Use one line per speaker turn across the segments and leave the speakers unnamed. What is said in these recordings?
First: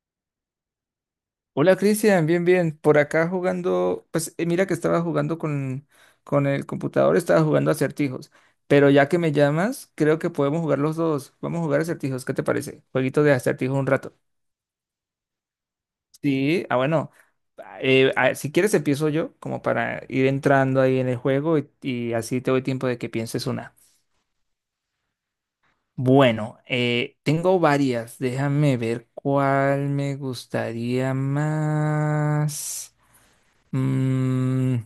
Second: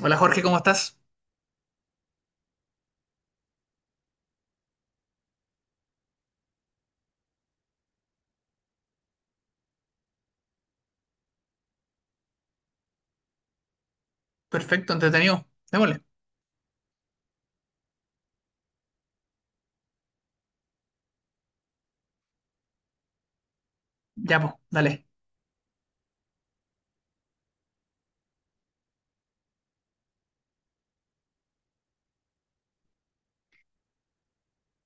Hola Jorge, ¿cómo estás?
Hola Cristian, bien, bien. Por acá jugando, pues mira que estaba jugando con el computador, estaba jugando acertijos. Pero ya que me llamas, creo que podemos jugar los dos. Vamos a jugar acertijos, ¿qué te parece? Jueguito de acertijos un rato.
Perfecto, entretenido. Démosle.
Sí, ah, bueno. Si quieres empiezo yo, como para ir entrando ahí en el juego y así te doy tiempo de que pienses una.
Ya, pues, dale.
Bueno, tengo varias. Déjame ver cuál me gustaría más. Mm,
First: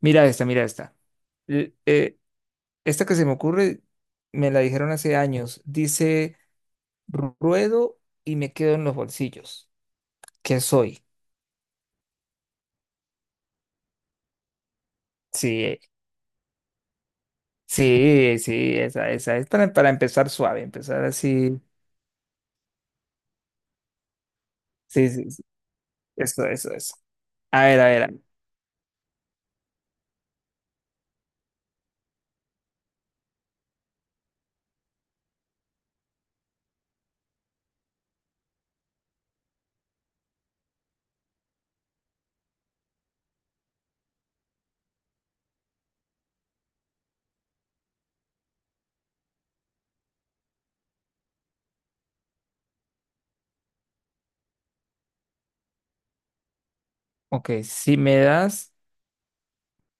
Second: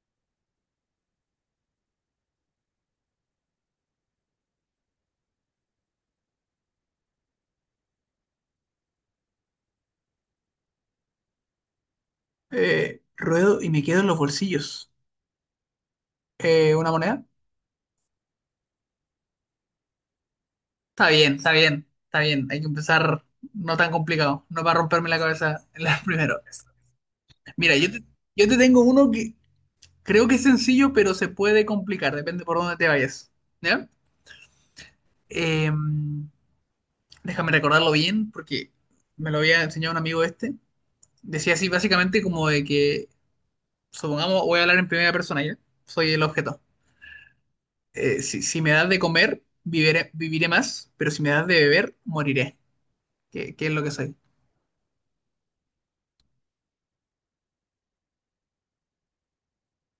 mira esta, mira esta. L- eh, esta que se me ocurre, me la dijeron hace años. Dice, ruedo y me quedo en los bolsillos. ¿Qué soy?
Ruedo y me quedo en los bolsillos.
Sí,
¿Una moneda?
sí, sí, esa, esa. Es para empezar suave, empezar
Está bien, está
así.
bien, está bien. Hay que empezar no tan complicado. No para romperme
Sí,
la
sí, sí.
cabeza en la primera
Eso,
vez.
eso, eso. A
Mira,
ver, a
yo
ver,
te,
a ver.
yo te tengo uno que creo que es sencillo, pero se puede complicar. Depende por dónde te vayas. ¿Ya? Eh, Déjame recordarlo bien, porque me lo había enseñado un amigo este. Decía así, básicamente, como de que, supongamos, voy a hablar en primera persona, ¿ya? Soy el objeto. Si me das de comer, viviré más, pero si me das de beber, moriré. ¿Qué es lo que soy?
Ok, si me das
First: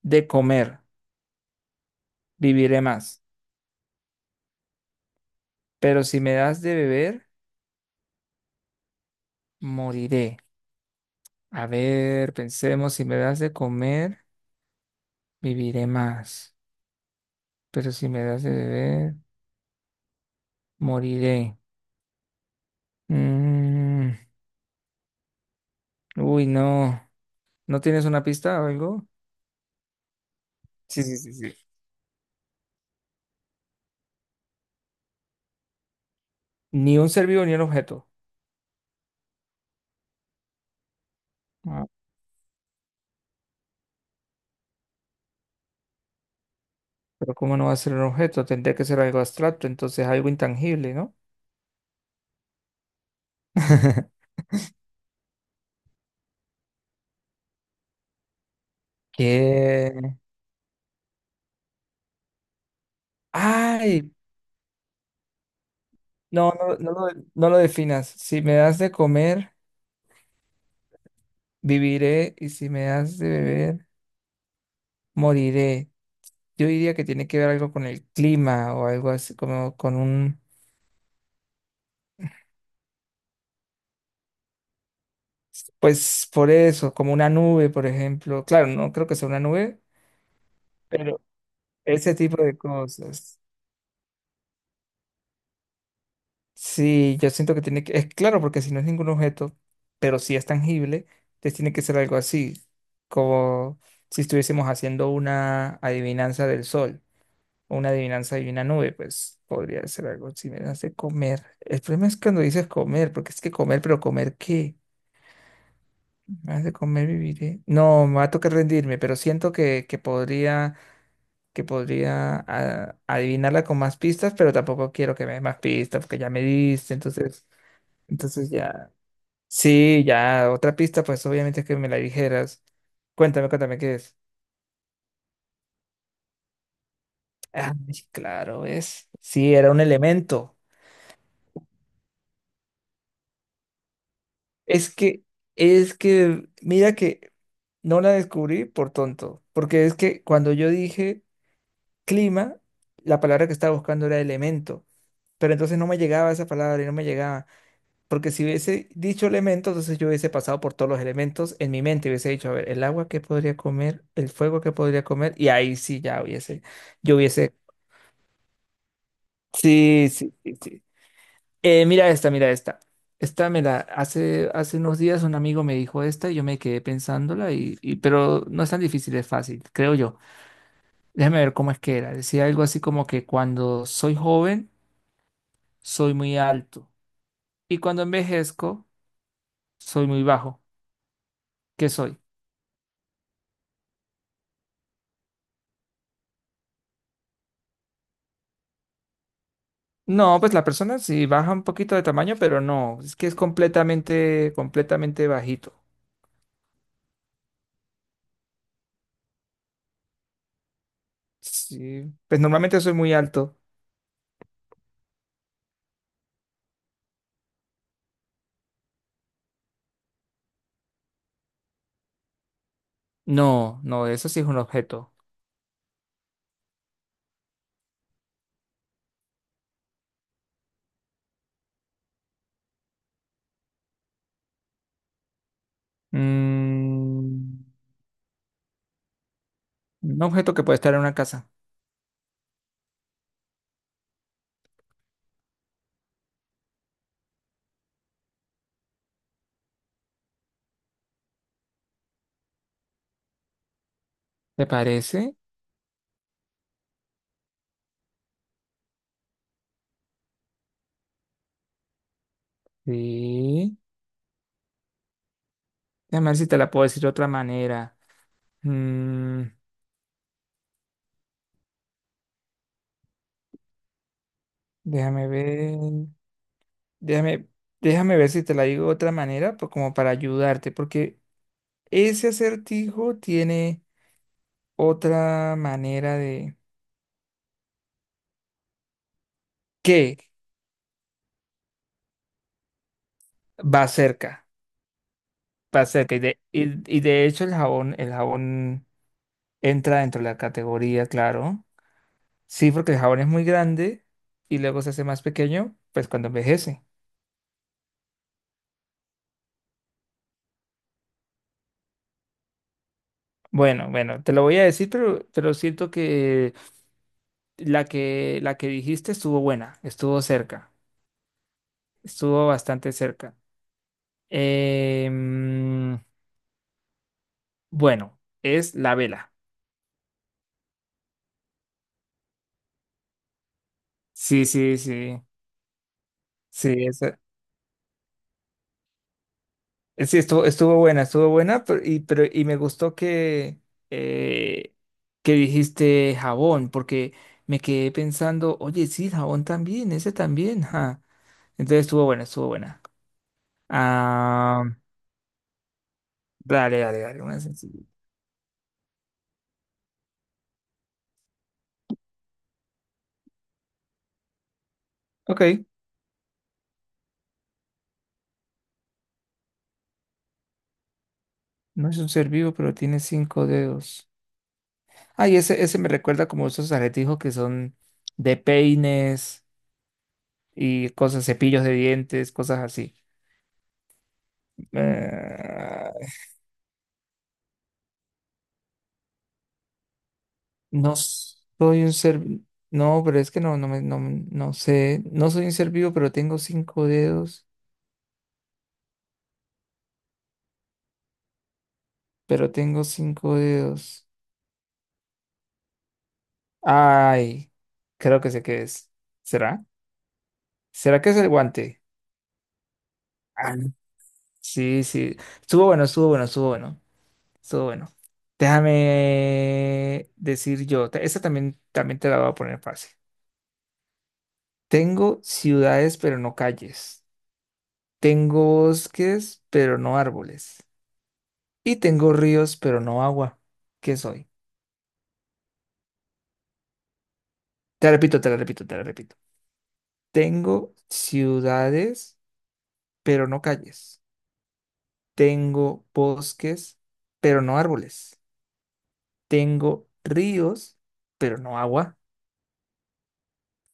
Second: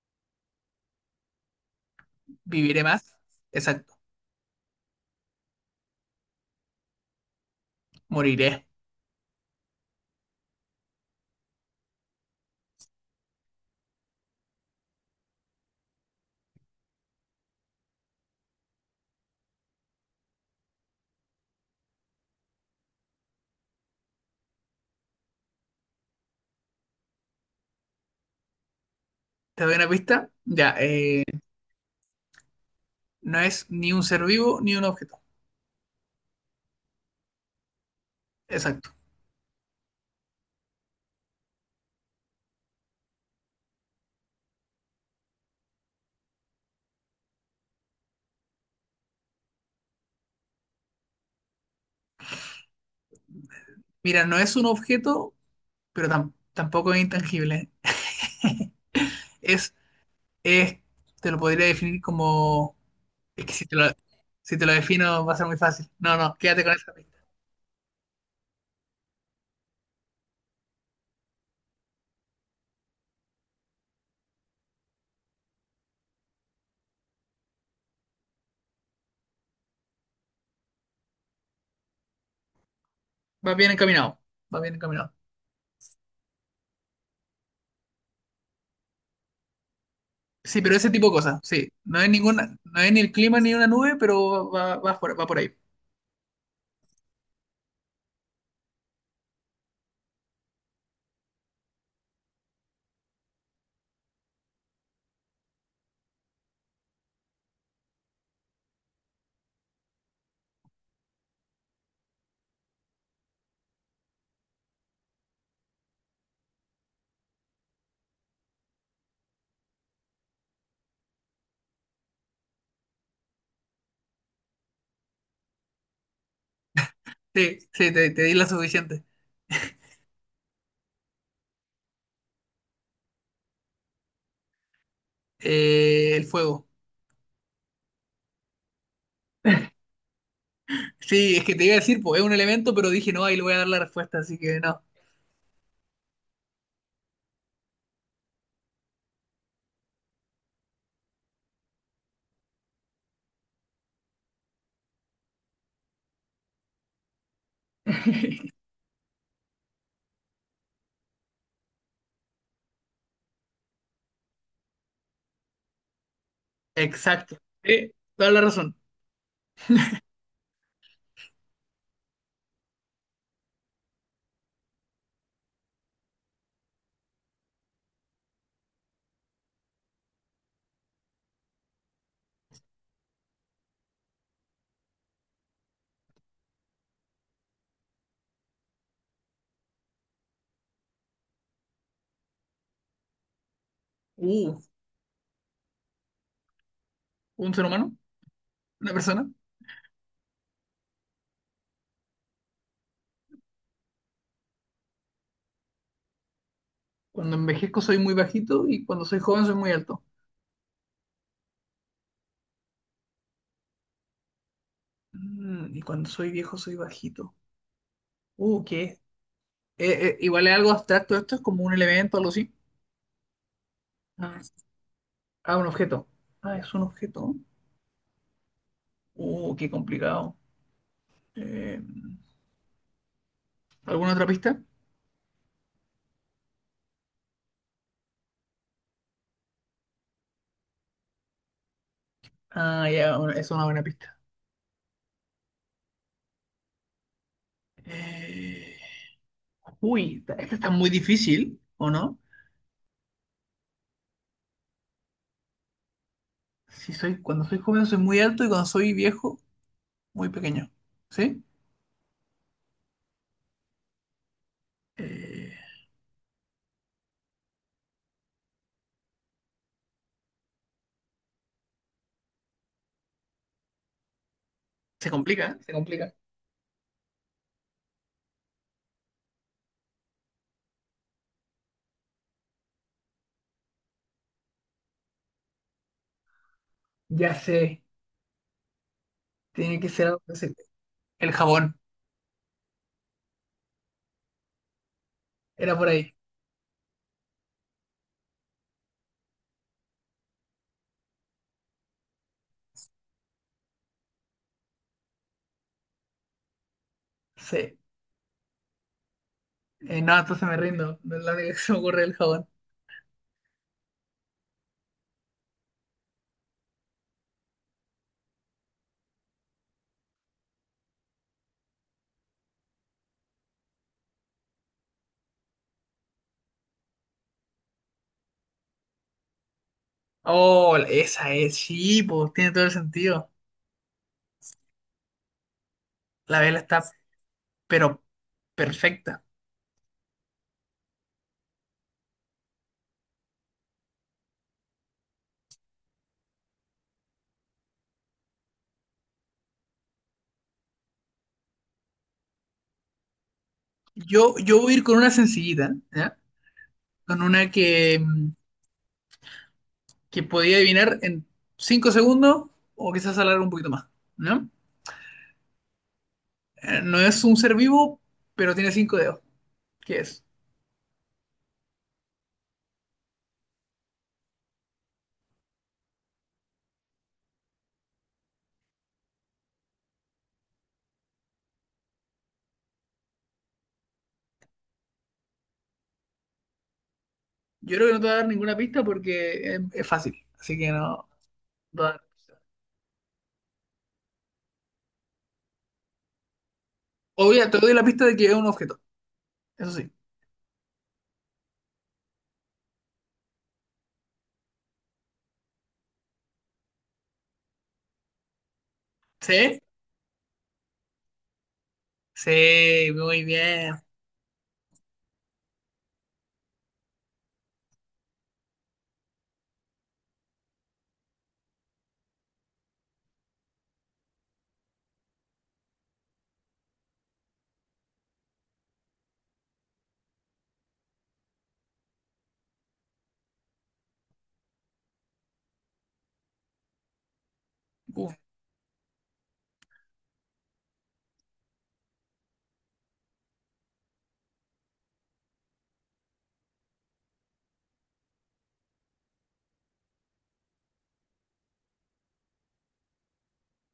de comer, viviré
Viviré más,
más.
exacto,
Pero si me das de beber,
moriré.
moriré. A ver, pensemos, si me das de comer, viviré más, pero si me das de beber, moriré. Mm, uy, no. ¿No tienes una pista o algo?
¿Te doy una pista? Ya,
Sí, sí, sí, sí.
no es ni un ser vivo ni un objeto,
Ni un ser vivo ni un objeto.
exacto.
Ah, pero ¿cómo no va a ser un objeto? Tendría que ser algo abstracto, entonces algo intangible, ¿no?
Mira, no es un objeto, pero tampoco es intangible. Es,
¿Qué?
es, Te lo podría definir como, es que si te lo,
Ay,
si te lo defino va a ser muy fácil. No, no,
no,
quédate con
no, no,
esa
lo
pista.
no lo definas. Si me das de comer, viviré y si me das de beber, moriré. Yo diría que tiene que ver algo con el clima o algo así, como con un...
Va bien encaminado, va bien encaminado.
Pues por eso, como una nube, por ejemplo. Claro, no creo que sea una nube,
Sí, pero ese tipo de
pero
cosas, sí. No hay
ese tipo
ninguna,
de
no hay ni el clima
cosas.
ni una nube, pero va por ahí.
Sí, yo siento que tiene que, es claro, porque si no es ningún objeto, pero sí es tangible, entonces tiene que ser algo así, como si estuviésemos haciendo una adivinanza del sol, o una adivinanza de una nube, pues podría ser algo. Si me das de comer. El problema es cuando dices comer, porque es que comer, ¿pero comer qué? Me das de comer, viviré. No, me va a tocar rendirme, pero siento que podría ah, adivinarla con más pistas, pero tampoco quiero que me dé más pistas porque ya me diste, entonces,
Sí, sí, te di la
entonces ya.
suficiente.
Sí, ya otra pista, pues obviamente que me la dijeras. Cuéntame, cuéntame qué es.
El fuego.
Ah, claro, es. Sí, era un elemento.
Sí, es que te iba a decir, pues es un elemento, pero dije, no, ahí le voy a dar la respuesta, así que no.
Es que, es que, mira que no la descubrí por tonto, porque es que cuando yo dije clima, la palabra que estaba buscando era elemento, pero entonces no me llegaba esa palabra y no me llegaba. Porque si hubiese dicho elementos, entonces yo hubiese pasado por todos los elementos en mi mente, hubiese dicho, a ver, el agua que podría comer, el fuego que podría comer, y ahí sí ya hubiese, yo
Exacto.
hubiese,
Sí, toda la razón.
sí, sí, sí, sí. Mira esta, mira esta. Esta me la, hace, hace unos días un amigo me dijo esta y yo me quedé pensándola, pero no es tan difícil, es fácil, creo yo. Déjame ver cómo es que era. Decía algo así como que cuando soy joven, soy muy alto, y cuando envejezco, soy muy bajo. ¿Qué soy?
Uh, un ser humano, una persona.
No, pues la persona sí baja un poquito de tamaño, pero no, es que es completamente, completamente bajito.
Cuando envejezco soy muy bajito y cuando soy joven soy muy alto.
Sí, pues normalmente soy muy alto.
Y cuando soy viejo soy bajito. ¿Qué es? Igual es algo abstracto esto, es como un elemento, algo así.
No, no, eso sí
Ah,
es un objeto.
Ah, un objeto. Ah, es un objeto. Qué complicado. Eh, ¿Alguna otra pista?
Mm, un objeto que puede estar en una casa.
Ah, ya, bueno, es una buena pista. Eh, Uy, esta está muy difícil, ¿o no?
¿Te parece?
Si soy, cuando soy joven soy muy alto y cuando soy viejo, muy pequeño. ¿Sí?
Sí.
Eh,
Déjame ver si te la puedo decir de otra manera. Mm,
Se
déjame
complica, ¿eh? Se
ver,
complica.
déjame, déjame ver si te la digo de otra manera, pues como para ayudarte, porque ese acertijo tiene otra manera,
Ya sé, tiene que ser
que
algo que el jabón.
va cerca,
Era
va
por ahí.
cerca. Y de hecho el jabón entra dentro de la categoría, claro. Sí, porque el jabón es muy grande y luego se hace más pequeño, pues cuando envejece.
Sí. No, entonces me rindo. No es la única que se me ocurre el jabón.
Bueno, bueno, te lo voy a decir, pero siento que la que dijiste estuvo buena, estuvo cerca, estuvo bastante cerca. Em, bueno, es la vela.
Oh, esa es, sí, pues tiene todo el sentido.
Sí, sí, sí.
La vela está,
Sí, es,
pero perfecta.
Sí, estuvo, estuvo buena, pero, y me gustó eh, que dijiste jabón, porque me quedé pensando, oye, sí, jabón también, ese también, ja. Entonces estuvo buena, estuvo buena.
Yo
Ah,
voy a ir con una sencillita, ¿ya?
dale, dale, dale,
Con
una
una
sencilla.
que, que podía adivinar en 5 segundos o quizás alargar un poquito más, ¿no?
Ok,
No es un ser vivo, pero tiene 5 dedos. ¿Qué es?
no es un ser vivo, pero tiene cinco dedos. Ay, ese me recuerda como esos aletijos que son de peines y cosas, cepillos de dientes, cosas así. Eh,
Yo creo que no te voy a dar ninguna pista porque es fácil, así que no,
No
no te
soy
voy a
un
dar
ser,
pista.
no, pero es que no, no me, no, no sé, no soy un ser vivo, pero tengo cinco dedos,
Obvio, te doy la pista de que es un objeto, eso sí.
pero tengo cinco dedos. Ay, creo que sé qué es.
¿Sí?
¿Será? ¿Será que es el guante?
Sí, muy
Ah,
bien.
sí, sí. Estuvo bueno, estuvo bueno, estuvo bueno, estuvo bueno. Déjame decir yo, esta también, también te la voy a poner fácil. Tengo ciudades, pero no calles. Tengo bosques, pero no árboles. Y tengo ríos, pero no agua. ¿Qué soy? Te la
Uf,
repito, te la repito, te la repito. Tengo ciudades, pero no calles. Tengo bosques, pero no árboles. Tengo ríos, pero no agua.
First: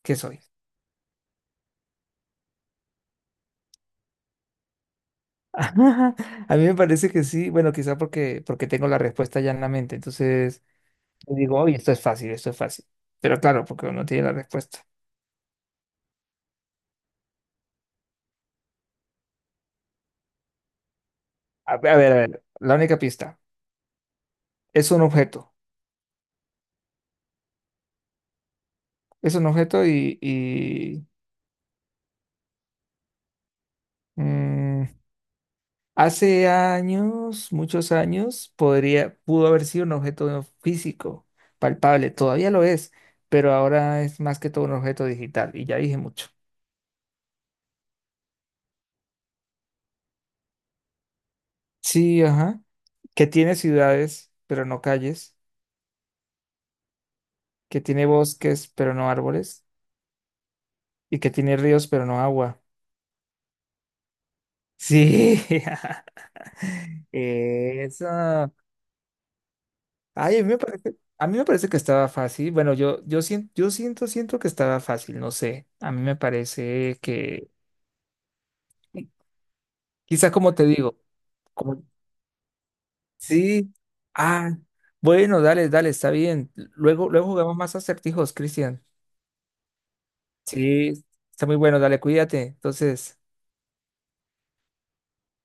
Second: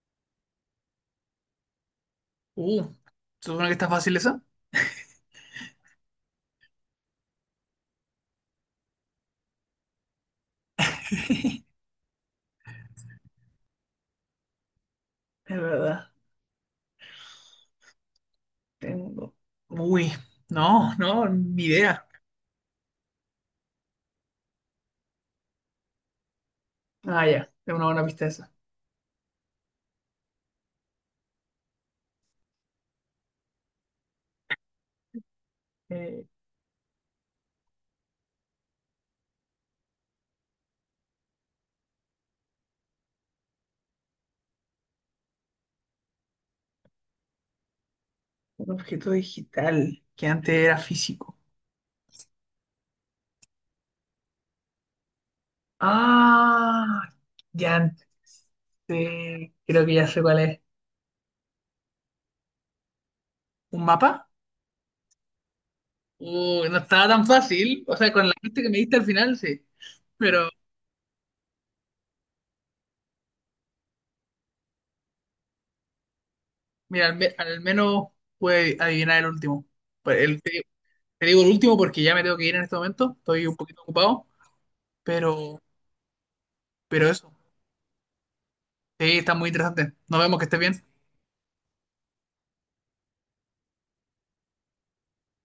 ¿Qué soy?
uh, ¿se ¿supone que está fácil esa
A mí me parece que sí. Bueno, quizá porque, porque tengo la respuesta ya en la mente. Entonces, yo digo,
Es
oye, esto es fácil, esto es fácil. Pero claro, porque uno tiene la respuesta.
verdad, tengo. Uy, no, no, ni
A ver, a
idea.
ver, a ver. La única pista. Es un objeto.
Ah, ya, es una buena pista esa.
Es un objeto y Mm,
Eh,
hace años, muchos años, podría, pudo haber sido un objeto físico, palpable, todavía lo es, pero ahora es más que todo un objeto digital, y ya dije mucho.
un objeto digital que antes era físico.
Sí, ajá, que tiene ciudades, pero no calles,
Ah, ya
que tiene
antes.
bosques, pero no árboles,
Creo que ya sé cuál es.
y que tiene ríos, pero no agua.
¿Un mapa?
Sí,
Uy, no estaba tan fácil. O sea, con la
eso.
pista que me diste al final, sí.
Ay, a
Pero,
mí me parece, a mí me parece que estaba fácil. Bueno, yo, yo siento, siento que estaba fácil, no sé. A mí me parece
mira, al, me-
que,
al menos pude adivinar el último. Pues
quizás
el- te,
como te digo,
te digo el último
como,
porque ya me tengo que ir en este momento. Estoy un
sí,
poquito ocupado.
ah, bueno,
Pero,
dale, dale, está bien.
pero
Luego, luego
eso.
jugamos más acertijos, Cristian.
Sí, está muy interesante. Nos vemos, que estés bien.
Sí, está muy bueno, dale, cuídate. Entonces.